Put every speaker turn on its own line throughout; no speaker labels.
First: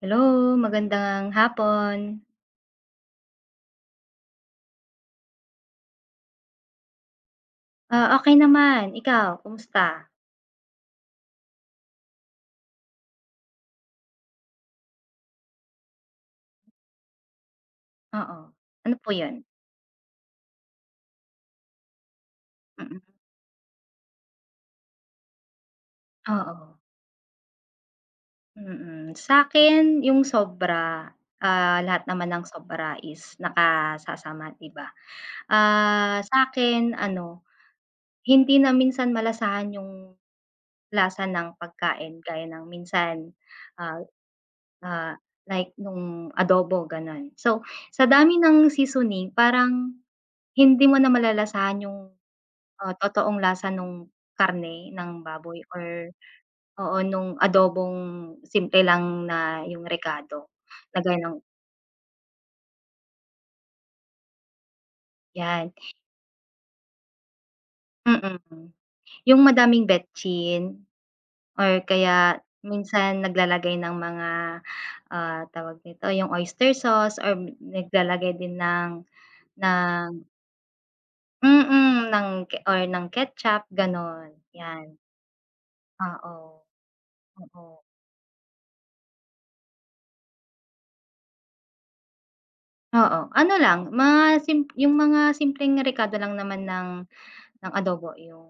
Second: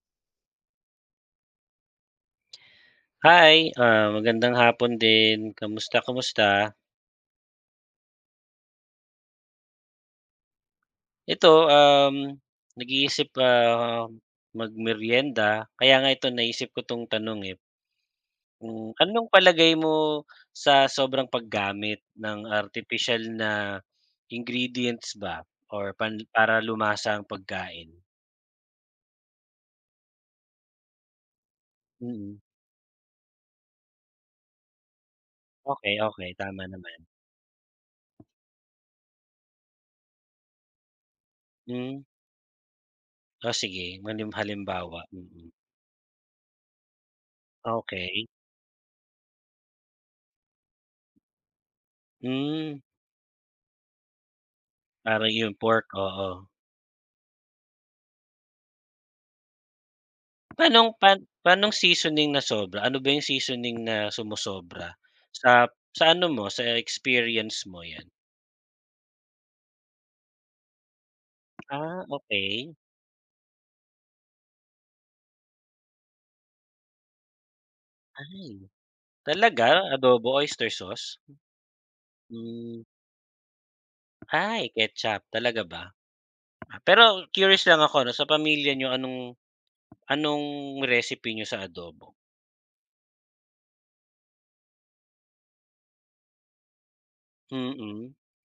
Hello, magandang hapon.
Hi, magandang hapon din. Kamusta, kamusta?
Ah, okey naman, ikaw kumusta?
Ito, nag-iisip, magmeryenda. Kaya nga ito naisip ko 'tong tanong, eh.
Oo,
Kung
ano po
anong
'yun?
palagay mo sa sobrang paggamit ng
Mm,
artificial na ingredients ba or para
oo,
lumasa ang pagkain?
mm. Sa'kin yung sobra, lahat naman
Mm.
ng sobra is nakasasama, 'di ba?
Okay,
Ah,
okey, tama
sa'kin
naman.
ano, hindi na minsan malasahan yung lasa ng
Hmm,
pagkain gaya ng minsan,
o sige,
ah,
halimbawa.
ah, like nung adobo gano'n. So, sa
Okey.
dami ng seasoning parang hindi mo na malalasahan yung.
Hmm,
Oh, totoong lasa nung karne ng
parang 'yung
baboy
pork,
or
oo.
oo, nung adobong simple lang na yung rekado
Pa'nong
na
pan
gano'n,
pa'nong seasoning na sobra? Ano ba yung seasoning na sumosobra sa
'yan,
sa ano mo, sa experience mo 'yan?
mm. Yung madaming betchin or
Ah,
kaya
okey.
minsan naglalagay ng mga, tawag nito, yung oyster sauce or naglalagay din
Ay, talaga
ng
adobo, oyster sauce?
mm, ng ke or
Hmm.
ng ketchup gano'n,
Ay,
'yan.
ketchup, talaga ba?
Oo,
Pero curious lang
oo.
ako 'no, sa pamilya niyo anong anong recipe niyo sa adobo?
Oo, ano lang mga yung mga simpleng rekado lang naman ng adobo
Mm,
yung,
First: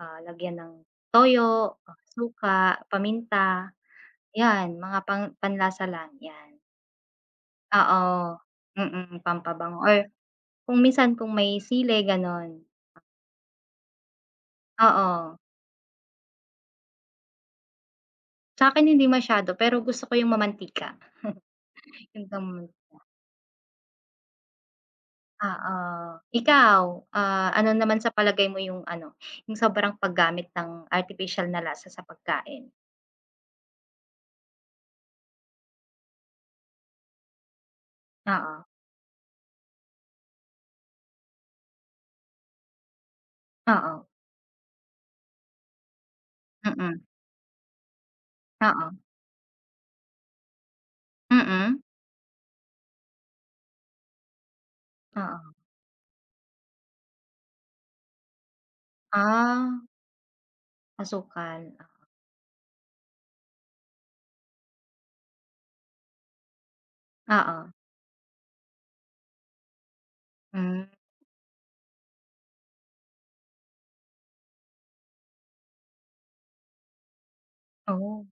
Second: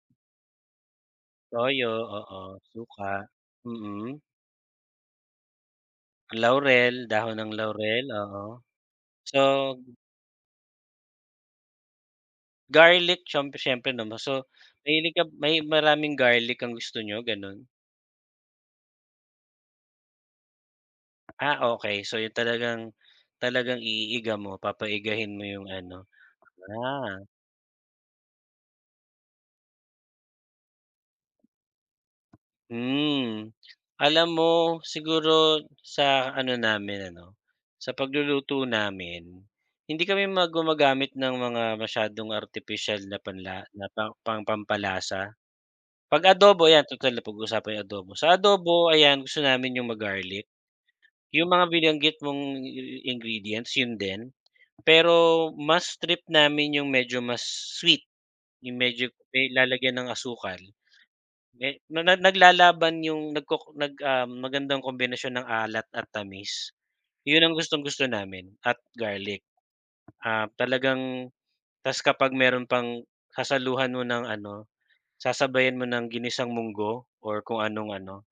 lagyan ng toyo,
toyo, oo,
suka,
suka,
paminta,
mm,
'yan mga pang panlasa lang 'yan.
laurel, dahon ng laurel,
Oo,
oo.
mm,
So,
pampabango or kung minsan kung may sili gano'n,
garlic siyempre siyempre naman. So, mahilig ka,
oo.
may maraming garlic ang gusto nyo gano'n?
Sa'kin hindi masyado pero gusto ko yung mamantika,
Okay, so,
yung
'yun
ganon,
talagang talagang iiga mo, papaigahin mo 'yung
oo.
ano.
Ikaw,
Ah,
ano naman sa palagay mo yung ano, yung sobrang paggamit ng artipisyal na lasa sa pagkain?
hmm. Alam mo siguro sa ano namin ano, sa
Oo,
pagluluto namin, hindi kami gumagamit ng mga masyadong artificial na panla na
oo.
pa pang pampalasa. 'Pag adobo, ayan,
Mm,
total, napag-usapan 'yung adobo. Sa adobo,
oo.
ayan, gusto namin 'yung ma-garlic. Yung mga
Mm,
binanggit mong ingredients, yun din. Pero
oo.
mas trip namin yung medyo mas sweet, yung medyo may
Ah,
lalagyan ng asukal.
asukal.
Me na na naglalaban yung nagkok nag, um, Magandang kombinasyon ng alat at tamis. Yun ang
Oo,
gustong-gusto namin, at garlic. Ah,
hmm,
talagang ta's kapag meron pang sasaluhan mo ng ano, sasabayan mo ng ginisang munggo or kung anong ano,
oh,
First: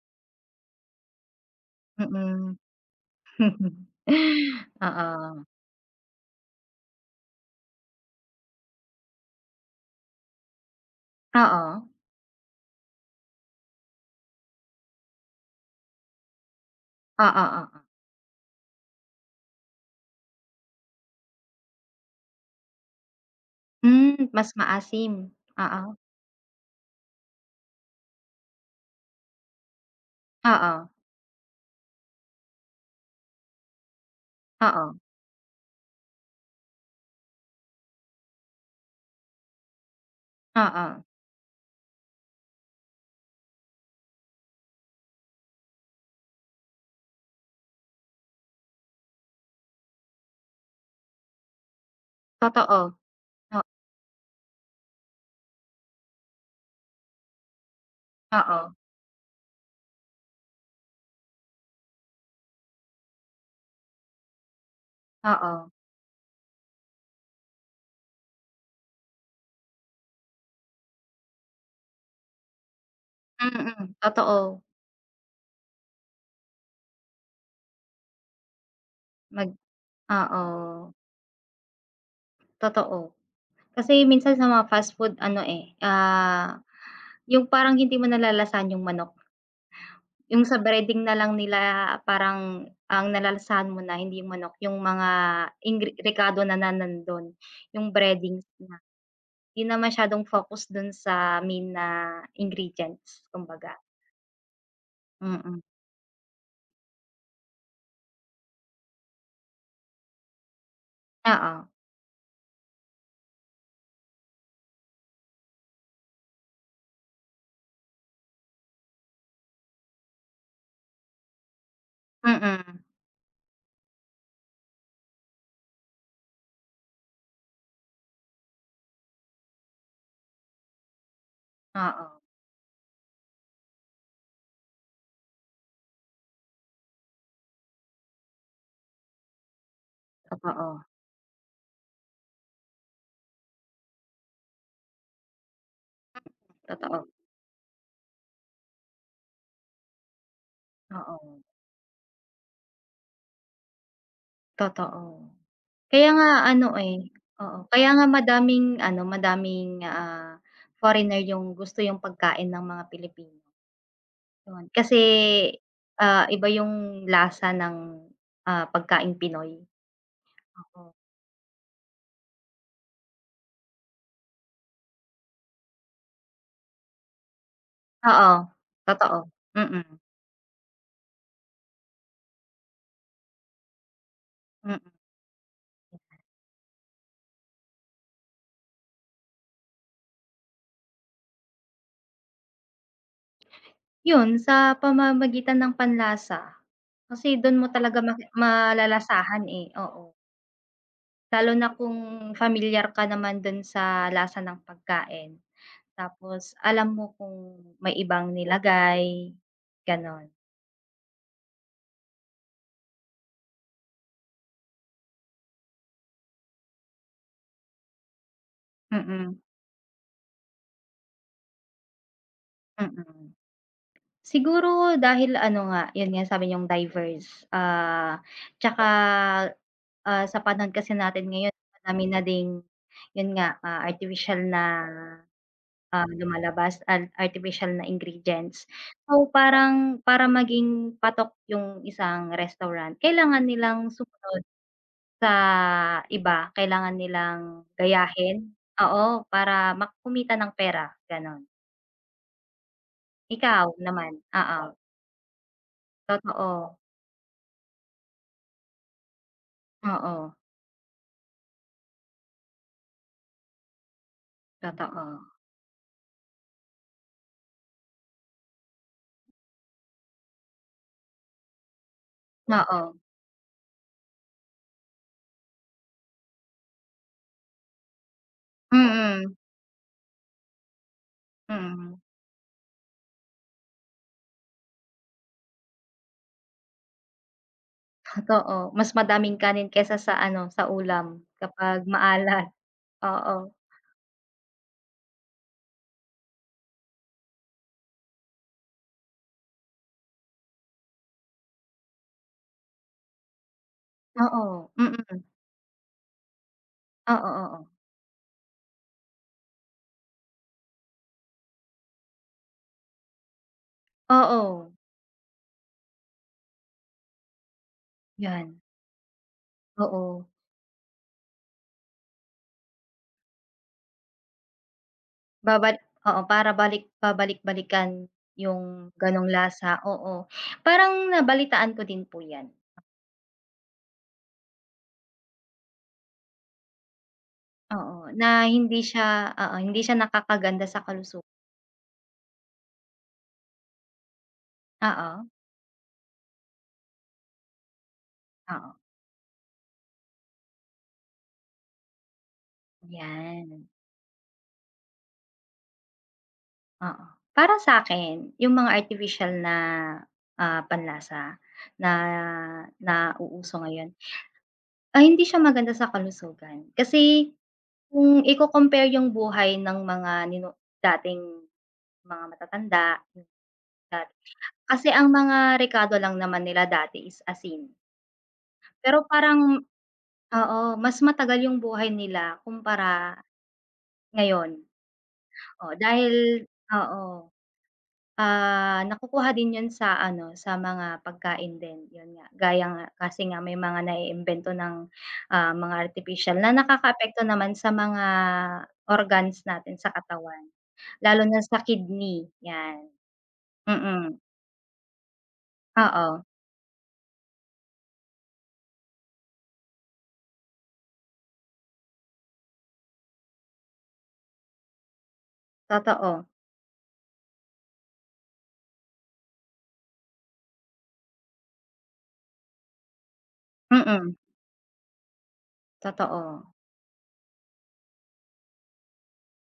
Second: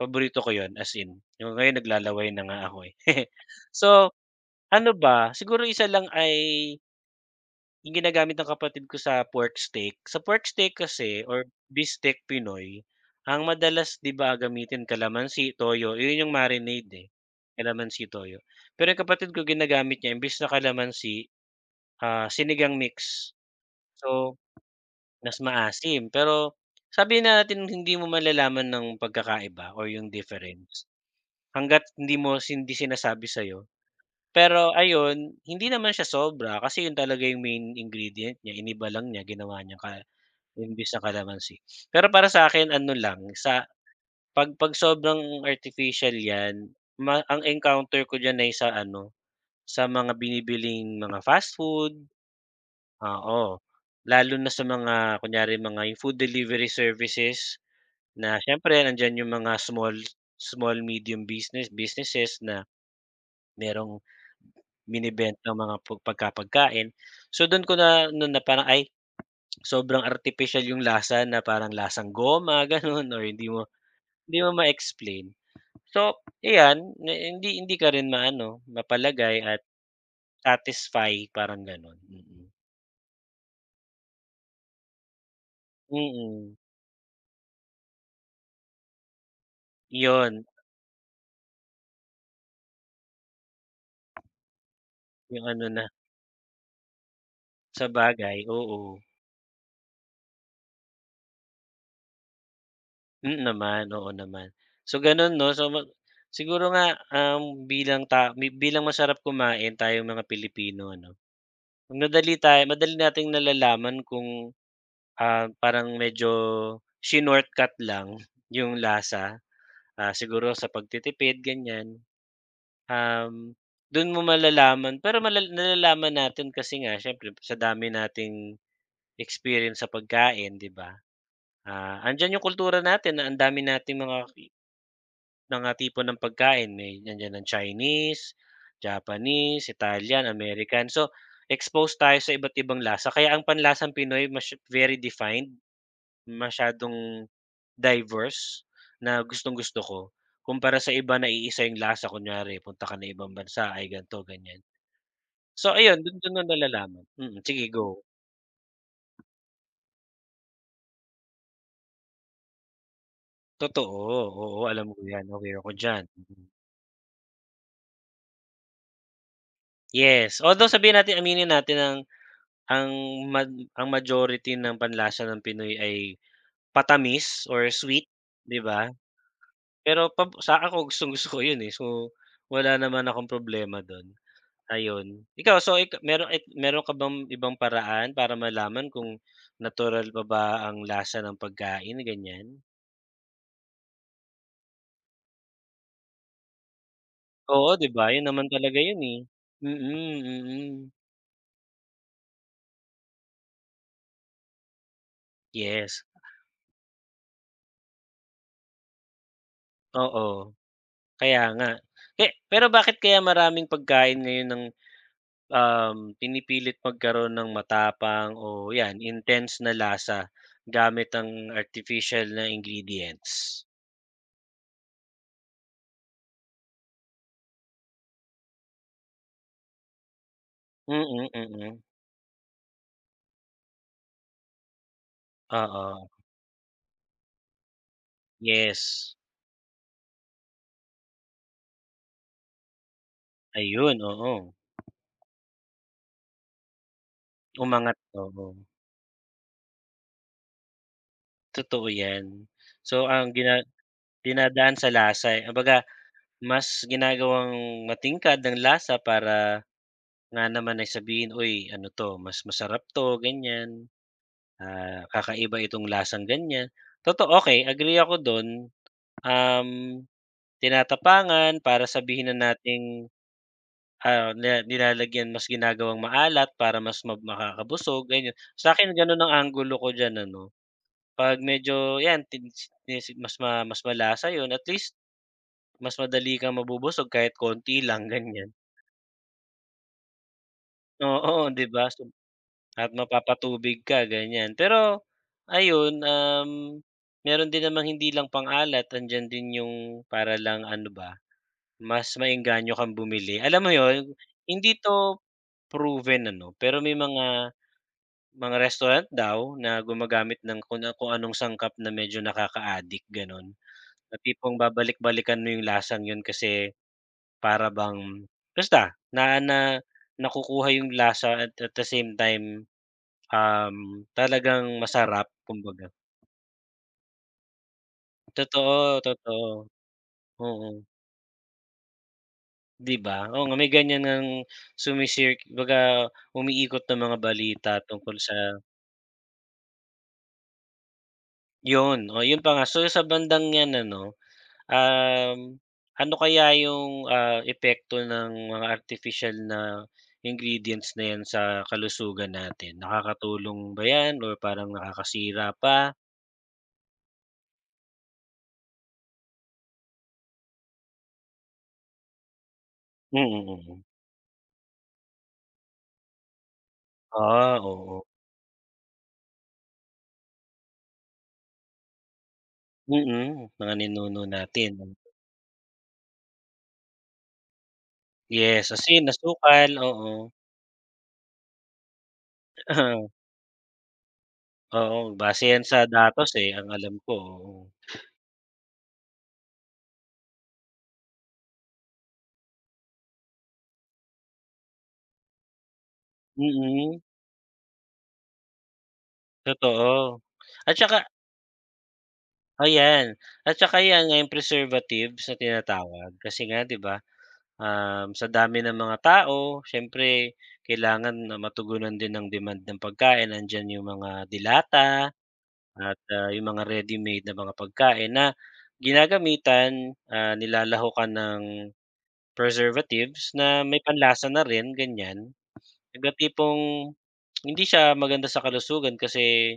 paborito ko yon, as in. Yung ngayon naglalaway na
mm.
nga ako, eh. So, ano ba,
Oo,
siguro isa lang ay yung ginagamit ng kapatid ko sa pork steak. Sa pork steak kasi, or
oo,
beefsteak Pinoy, ang madalas 'di ba gamitin, kalamansi, toyo, yun yung marinade, eh,
oo, oo.
kalamansi, toyo. Pero yung kapatid ko, ginagamit niya imbes na kalamansi, sinigang mix.
Hmm,
So,
mas maasim.
mas
Oo,
maasim, pero sabihin na natin hindi mo malalaman ng pagkakaiba or yung
oo,
difference hangga't hindi mo hindi sinasabi sa'yo. Pero
oo,
ayun, hindi naman siya sobra kasi yun talaga yung main ingredient niya, iniba lang niya, ginawa niya imbis
oo.
na kalamansi. Pero para sa akin, ano lang, sa 'pag sobrang artificial 'yan, ang encounter ko diyan ay sa ano, sa mga binibiling mga fast food,
Totoo,
oo.
o
Lalo na sa mga kunyari mga yung food delivery services na
oo,
siyempre nandiyan yung mga small small medium businesses na merong binebenta
oo.
ng mga pu pagka so dun ko na noon na parang, ay, sobrang artificial yung lasa, na parang lasang goma ganun, or hindi mo
Mm,
hindi
totoo.
mo ma-explain. So iyan, na hindi hindi ka rin maano, mapalagay
Mag
at
oo,
satisfy, parang ganun.
totoo. Kasi minsan sa mga fast food ano, eh,
Mm,
yung parang hindi mo nalalasahan yung manok. Yung
yun
sa breading na lang nila parang ang nalalasahan mo na hindi yung manok, yung mga
yung ano na
rekado na na nandun,
sa
yung
sabagay,
breadings na.
oo.
'Di na masyadong focus dun sa main na ingredients
Mm,
kumbaga,
naman, oo naman. So gano'n 'no,
mm.
so siguro nga, bilang ta bi bilang masarap kumain tayong mga Pilipino, ano,
Oo,
madali nating nalalaman kung, parang medyo shinortcut lang yung lasa, siguro sa pagtitipid, ganyan.
mm.
Um, Do'n mo malalaman, pero nalalaman natin kasi nga, siyempre sa dami nating experience sa pagkain, 'di ba? Ah,
Oo,
andiyan yung kultura natin, na ang dami nating mga tipo ng pagkain, may nandiyan ng Chinese, Japanese, Italian,
totoo,
American. So, exposed tayo sa iba't ibang lasa. Kaya ang panlasang Pinoy mas very defined, masyadong
totoo,
diverse, na gustong-gusto ko. Kumpara sa iba na
oo,
naiisa yung lasa, kunyari punta ka ng ibang bansa, ay, ganito, ganyan.
totoo.
So ayun,
Kaya
do'n ko
nga
na
ano, eh,
nalalaman. Mm,
oo,
sige,
kaya
go.
nga madaming ano, madaming, foreigner yung gusto yung pagkain ng mga Pilipino.
Totoo, oo,
'Yun,
alam
kasi,
ko 'yan, okay ako diyan.
iba yung lasa ng, pagkaing Pinoy.
Yes, although
Oo.
sabihin natin, aminin natin na ang mad ang majority ng panlasa ng Pinoy ay patamis or sweet,
Oo,
'di ba?
totoo, mm,
Pero sa ako, gustong-gusto ko 'yun, eh. So, wala naman akong problema do'n,
mm.
ayun. Ikaw, so ik meron ka bang ibang paraan para malaman kung natural pa ba ang lasa ng pagkain, ganiyan?
'Yun sa pamamagitan ng panlasa, kasi dun mo
Oo, 'di
talaga
ba? 'Yun naman talaga 'yun, eh.
malalasahan, eh,
Mm,
oo.
mm.
Lalo na kung familiar ka naman dun sa lasa ng pagkain,
Yes,
tapos alam mo kung may ibang nilagay, gano'n,
oo. Kaya nga. Eh, pero bakit kaya maraming pagkain ngayon ng pinipilit magkaroon ng matapang, o 'yan,
mm,
intense na lasa, gamit ang artificial na ingredients.
mm. Siguro dahil ano nga, 'yun nga sabi niyong diverse, 'tsaka, sa panahon kasi natin
Mm,
ngayon
mm.
madami na ding 'yun nga, artificial na,
Oo,
lumalabas at artificial na ingredients.
yes.
So parang para maging patok 'yung isang restaurant kailangan nilang
Ayun, oo.
sumunod sa iba, kailangan nilang
Umangat, oo.
gayahin, oo, para makumita ng pera gano'n.
Totoo 'yan. So, ang
Ikaw naman? Oo,
dinadaan sa lasa, eh, kumbaga,
totoo,
mas ginagawang matingkad ng lasa para
oo.
nga naman ay sabihin, "Uy, ano 'to, mas masarap 'to," ganyan,
Totoo,
"Kakaiba itong lasang ganyan." Totoo, okay, agree ako do'n. Um, Tinatapangan para sabihin na
oo,
nating, na nilalagyan, mas ginagawang maalat para mas makakabusog, ganyan. Sa akin gano'n
mm,
ang anggulo ko diyan, ano, 'pag medyo
mm,
'yan tinisi, mas mas malasa 'yun, at least mas madali kang mabubusog kahit konti lang, ganyan.
totoo. Mas madaming kanin kaysa sa ano, sa ulam
Oo, 'di
kapag
ba? So
maalat,
at
oo.
mapapatubig ka, ganyan. Pero ayun, meron din namang hindi lang pang-alat, andiyan din yung para lang ano ba, mas maengganyo kang bumili. Alam mo yon,
Oo,
hindi
mm,
'to proven, ano, pero may
oo, oo.
mga restaurant daw na gumagamit ng kung anong sangkap na medyo nakaka-addict, gano'n. Na tipong
Oo,
babalik-balikan mo yung lasang 'yun kasi para bang
'yan,
basta na na
oo.
nakukuha yung lasa, at the same time, talagang masarap,
Babal
kumbaga.
oo, para babalik-balikan yung
Totoo,
gano'ng
totoo.
lasa, oo.
Oo.
Parang nabalitaan ko din po 'yan,
'Di ba? Oo nga, may ganyan ngang sumisir kumbaga, umiikot na mga balita
oo,
tungkol
na
sa
hindi siya oo, hindi siya nakakaganda sa kalusugan,
yun, oh, yun pa nga. So, sa bandang 'yan, ano,
oo,
um, ano kaya yung, epekto ng mga
oo,
artificial na ingredients na 'yan sa kalusugan natin? Nakakatulong
'yan.
ba 'yan or parang nakakasira pa?
Oo. Para sa akin yung mga artificial na, panlasa na
Mm, mm.
nauuso
Mm.
ngayon, ay hindi siya maganda sa kalusugan. Kasi
Oo.
kung iko-compare yung buhay ng mga dating mga matatanda,
Mm,
yung
mm. Mga
dat
ninuno natin.
kasi ang mga rekado lang naman nila dati is asin.
Yes,
Pero
asin,
parang
asukal, oo.
oo, mas matagal yung buhay nila kumpara ngayon.
Oo, base yan
Oh,
sa datos,
dahil
eh, ang alam ko,
oo.
oo.
Ah, nakukuha din 'yun sa ano, sa mga pagkain din, 'yun nga. Gaya nga kasi nga may mga naiimbento ng, mga artificial na
Mm,
nakakaapekto naman sa mga organs natin sa
totoo.
katawan,
At saka
lalo na sa kidney, 'yan.
ayan, at saka yan nga
Mm,
yung preservatives na tinatawag,
oo,
kasi nga 'di ba, sa dami ng mga tao, siyempre kailangan na matugunan din ang demand ng pagkain, andiyan yung mga dilata at,
totoo.
yung mga ready-made na mga pagkain na ginagamitan, nilalahukan ng preservatives na may
Mm,
panlasa na rin, ganyan. Yung
totoo,
tipong hindi siya maganda sa kalusugan, kasi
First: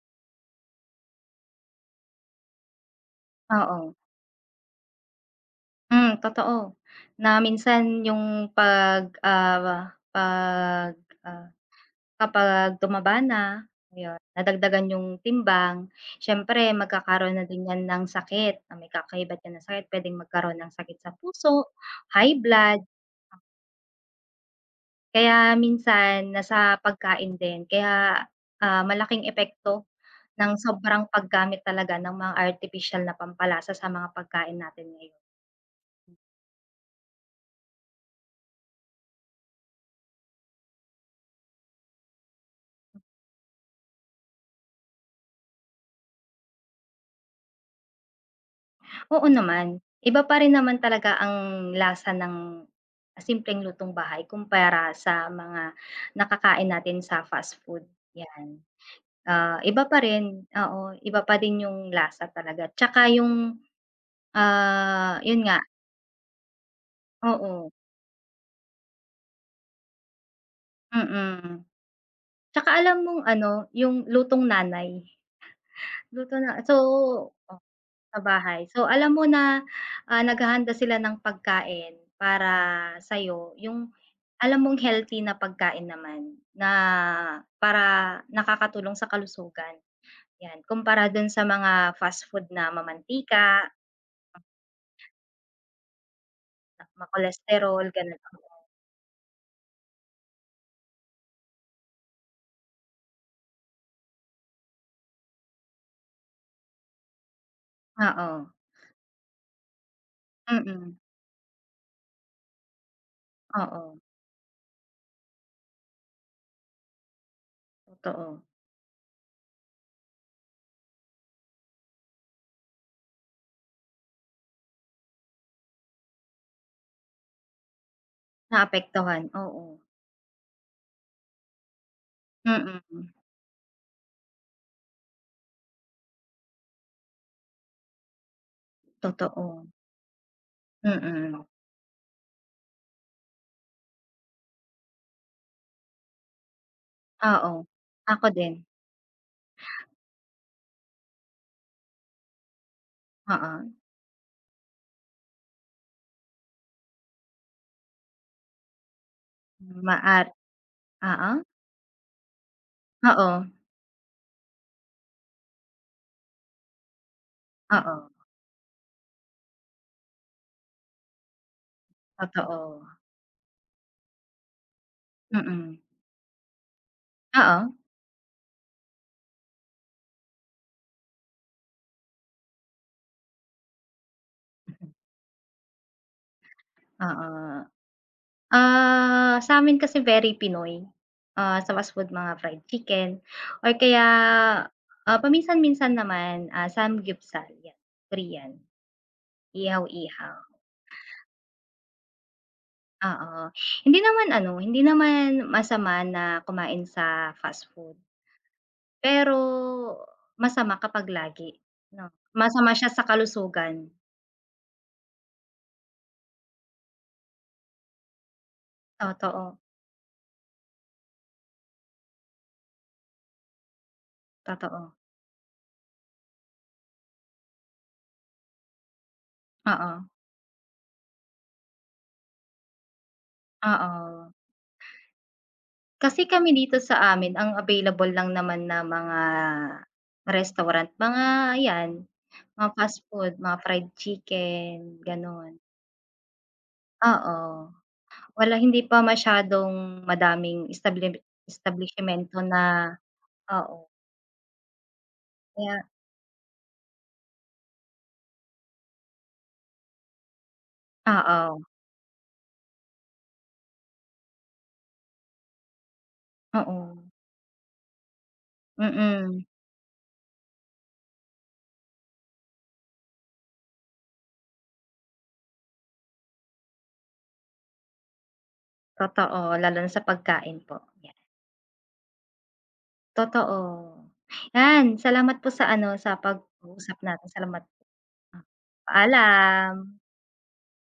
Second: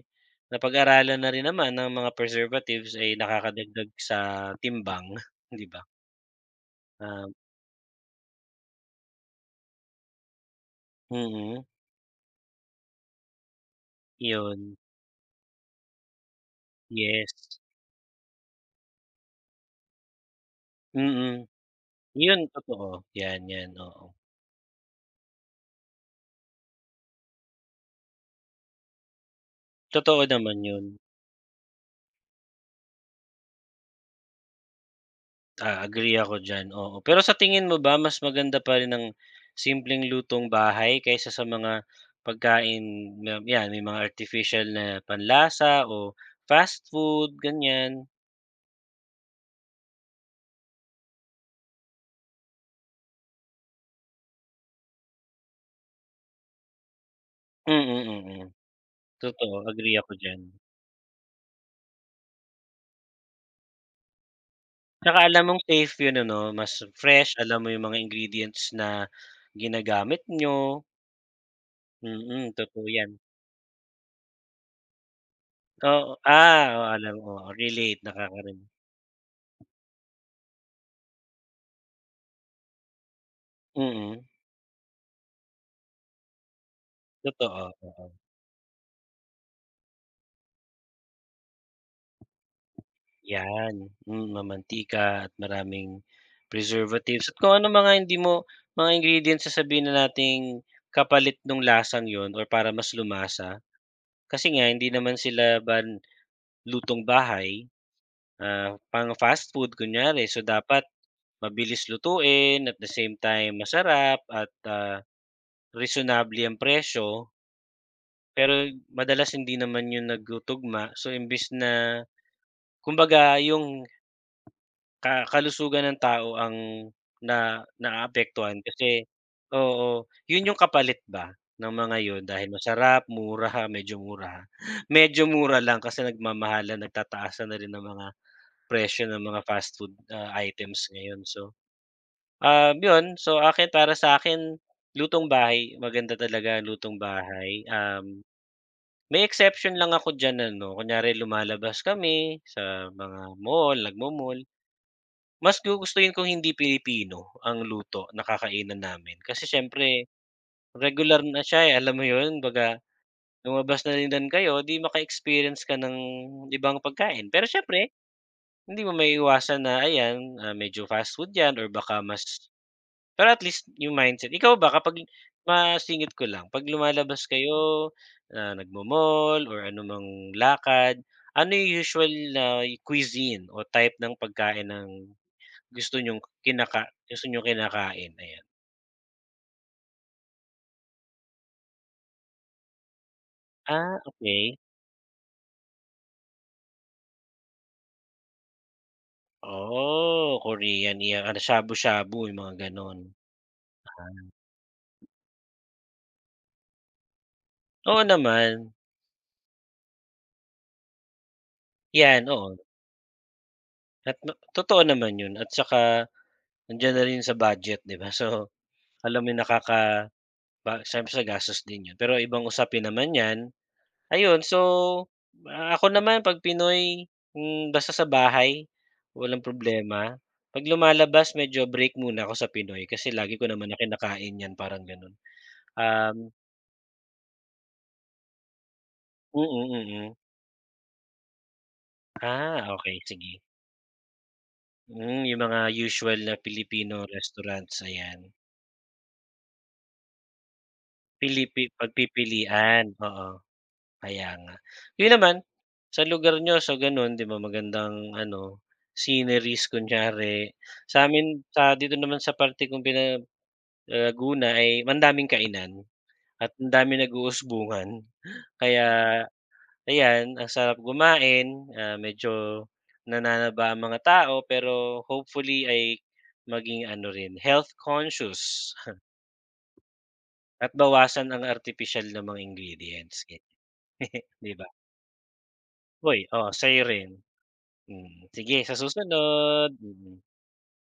napag-aralan na rin naman ng mga preservatives ay nakakadagdag
oo.
sa timbang, 'di ba?
Hmm, totoo,
Ah,
na minsan yung pag, ah
mm,
kapag tumaba na, ayun,
'yun.
nadagdagan yung timbang, siyempre magkakaroon na
Yes,
din 'yan ng sakit na may kakaibat 'yan na sakit, puwedeng magkaroon ng sakit sa
mm.
puso, high
'Yun
blood,
totoo, 'yan 'yan, oo.
kaya minsan nasa pagkain din. Kaya, malaking epekto
Totoo
ng
naman 'yun,
sobrang paggamit talaga ng mga artificial na pampalasa sa mga pagkain natin ngayon.
agree ako diyan, oo. Pero sa tingin mo ba, mas maganda pa rin ang simpleng lutong bahay kaysa sa mga pagkain na 'yan, may mga artificial na panlasa o fast food, ganiyan?
Oo naman. Iba pa rin naman talaga ang lasa ng simpleng lutong bahay kumpara sa mga nakakain natin sa fast
Mm,
food,
mm. Mm, mm.
'yan.
Totoo,
Ah, iba
agree
pa
ako diyan.
rin, oo. Iba pa din yung lasa talaga tsaka yung,
'Tsaka
yun
alam
nga,
mong safe 'yun, ano, mas fresh, alam mo
oo,
'yung mga ingredients na ginagamit niyo,
mm.
mm,
Tsaka
totoo
alam
'yan.
mong ano, yung lutong nanay,
Oo,
luto na, so
oo, alam, oo, relate,
sa bahay.
nakakarinig.
So, alam mo na, naghahanda sila ng pagkain para sa'yo, yung
Mm,
alam mong healthy na pagkain naman na
totoo, oo.
para nakakatulong sa kalusugan, 'yan. Kumpara do'n sa mga fast food na mamantika,
'Yan, mamantika at maraming preservatives at kung anong
ma-cholesterol,
mga hindi
gano'n.
mo mga ingredients, na sabihin na nating kapalit nung lasang yon or para mas lumasa, kasi nga hindi naman sila lutong bahay.
Oo,
Pang fast food kunyari. So, dapat
mm,
mabilis lutuin, at the same time
oo,
masarap at, reasonable ang presyo.
totoo.
Pero madalas hindi naman 'yun nagtutugma. So, imbes na, kumbaga, yung kalusugan ng tao ang na naaapektuhan, kasi,
Naapektuhan, oo,
oo, 'yun yung kapalit ba ng mga 'yun, dahil masarap,
mm,
mura, medyo mura. Medyo mura lang, kasi nagmamahalan, nagtataasan na rin ang mga presyo ng mga
totoo,
fast food, items ngayon.
mm,
So, 'yun. So, akin, para sa'kin, lutong bahay, maganda talaga ang lutong
oo.
bahay.
Ako din,
May exception lang ako diyan, ano, kunyari lumalabas kami sa mga
oo.
mall, nagmo-mall, mas gugustuhin kung hindi Pilipino ang luto na kakainan namin. Kasi siyempre
Maar
regular
oo,
na siya, eh, alam mo 'yun, 'baga
oo,
lumabas na rin kayo, 'di maka-experience ka ng ibang pagkain. Pero siyempre
oo.
hindi mo maiiwasan na ayan, medyo fast food 'yan, or baka mas,
Totoo,
pero at least yung mindset ikaw ba kapag
mm.
masingit ko lang, 'pag lumalabas kayo,
Oo,
nagmo-mall or anumang lakad, ano yung usual na cuisine o type ng pagkain ng gusto niyong kinaka gusto niyong
oo.
kinakain? Ayan.
Ah, sa'min kasi very Pinoy, sa fast food mga fried chicken or
Ah,
kaya,
okay
paminsan-minsan naman, samgyupsal, 'yan, Korean, ihaw-ihaw,
Oh, Korean, iya, ano, shabu-shabu, yung mga gano'n.
oo. Hindi naman ano, hindi naman masama na kumain sa fast food,
Oo naman,
pero masama kapag lagi, 'no?
'yan, oo.
Masama siya sa kalusugan,
At totoo naman 'yun, at saka nandiyan na rin sa budget, 'di ba? So, alam mo yung
totoo,
ba syempre sa gastos din 'yun, pero ibang usapin naman 'yan. Ayun, so,
totoo.
ako naman 'pag Pinoy, hmm, basta sa bahay, walang
Oo,
problema. 'Pag lumalabas medyo break muna ako sa Pinoy, kasi lagi ko naman na
oo.
kinakain 'yan, parang gano'n.
Kasi
Um,
kami dito sa amin ang available lang naman na mga
mm, mm. Mm, mm.
restaurant, mga yan, mga
Ah,
fast
okay,
food,
sige.
mga fried chicken,
Yung
gano'n.
mga usual na Filipino
Oo,
restaurants, ayan.
wala hindi pa masyadong madaming establisyemento na
Pagpipilian, oo.
oo,
Kaya nga. Yun naman,
kaya
sa lugar niyo sa gano'n, 'di ba magandang ano, sceneries kunyari. Sa'min
oo,
sa dito naman sa parte kong Laguna, ay mandaming kainan at ang daming
oo,
nag-uusbungan. Kaya
mm,
ayan, ang sarap kumain, medyo nananaba ang mga tao, pero hopefully ay maging ano rin, health conscious
totoo lalo na sa pagkain
at
po, yan.
bawasan ang artipisyal na mga ingredients,
Totoo.
'di ba?
Yan, salamat po sa ano, sa
Uy, oh, sa'yo
pag-uusap
rin.
natin, salamat.
Mm, sige, sa susunod.
Paalam.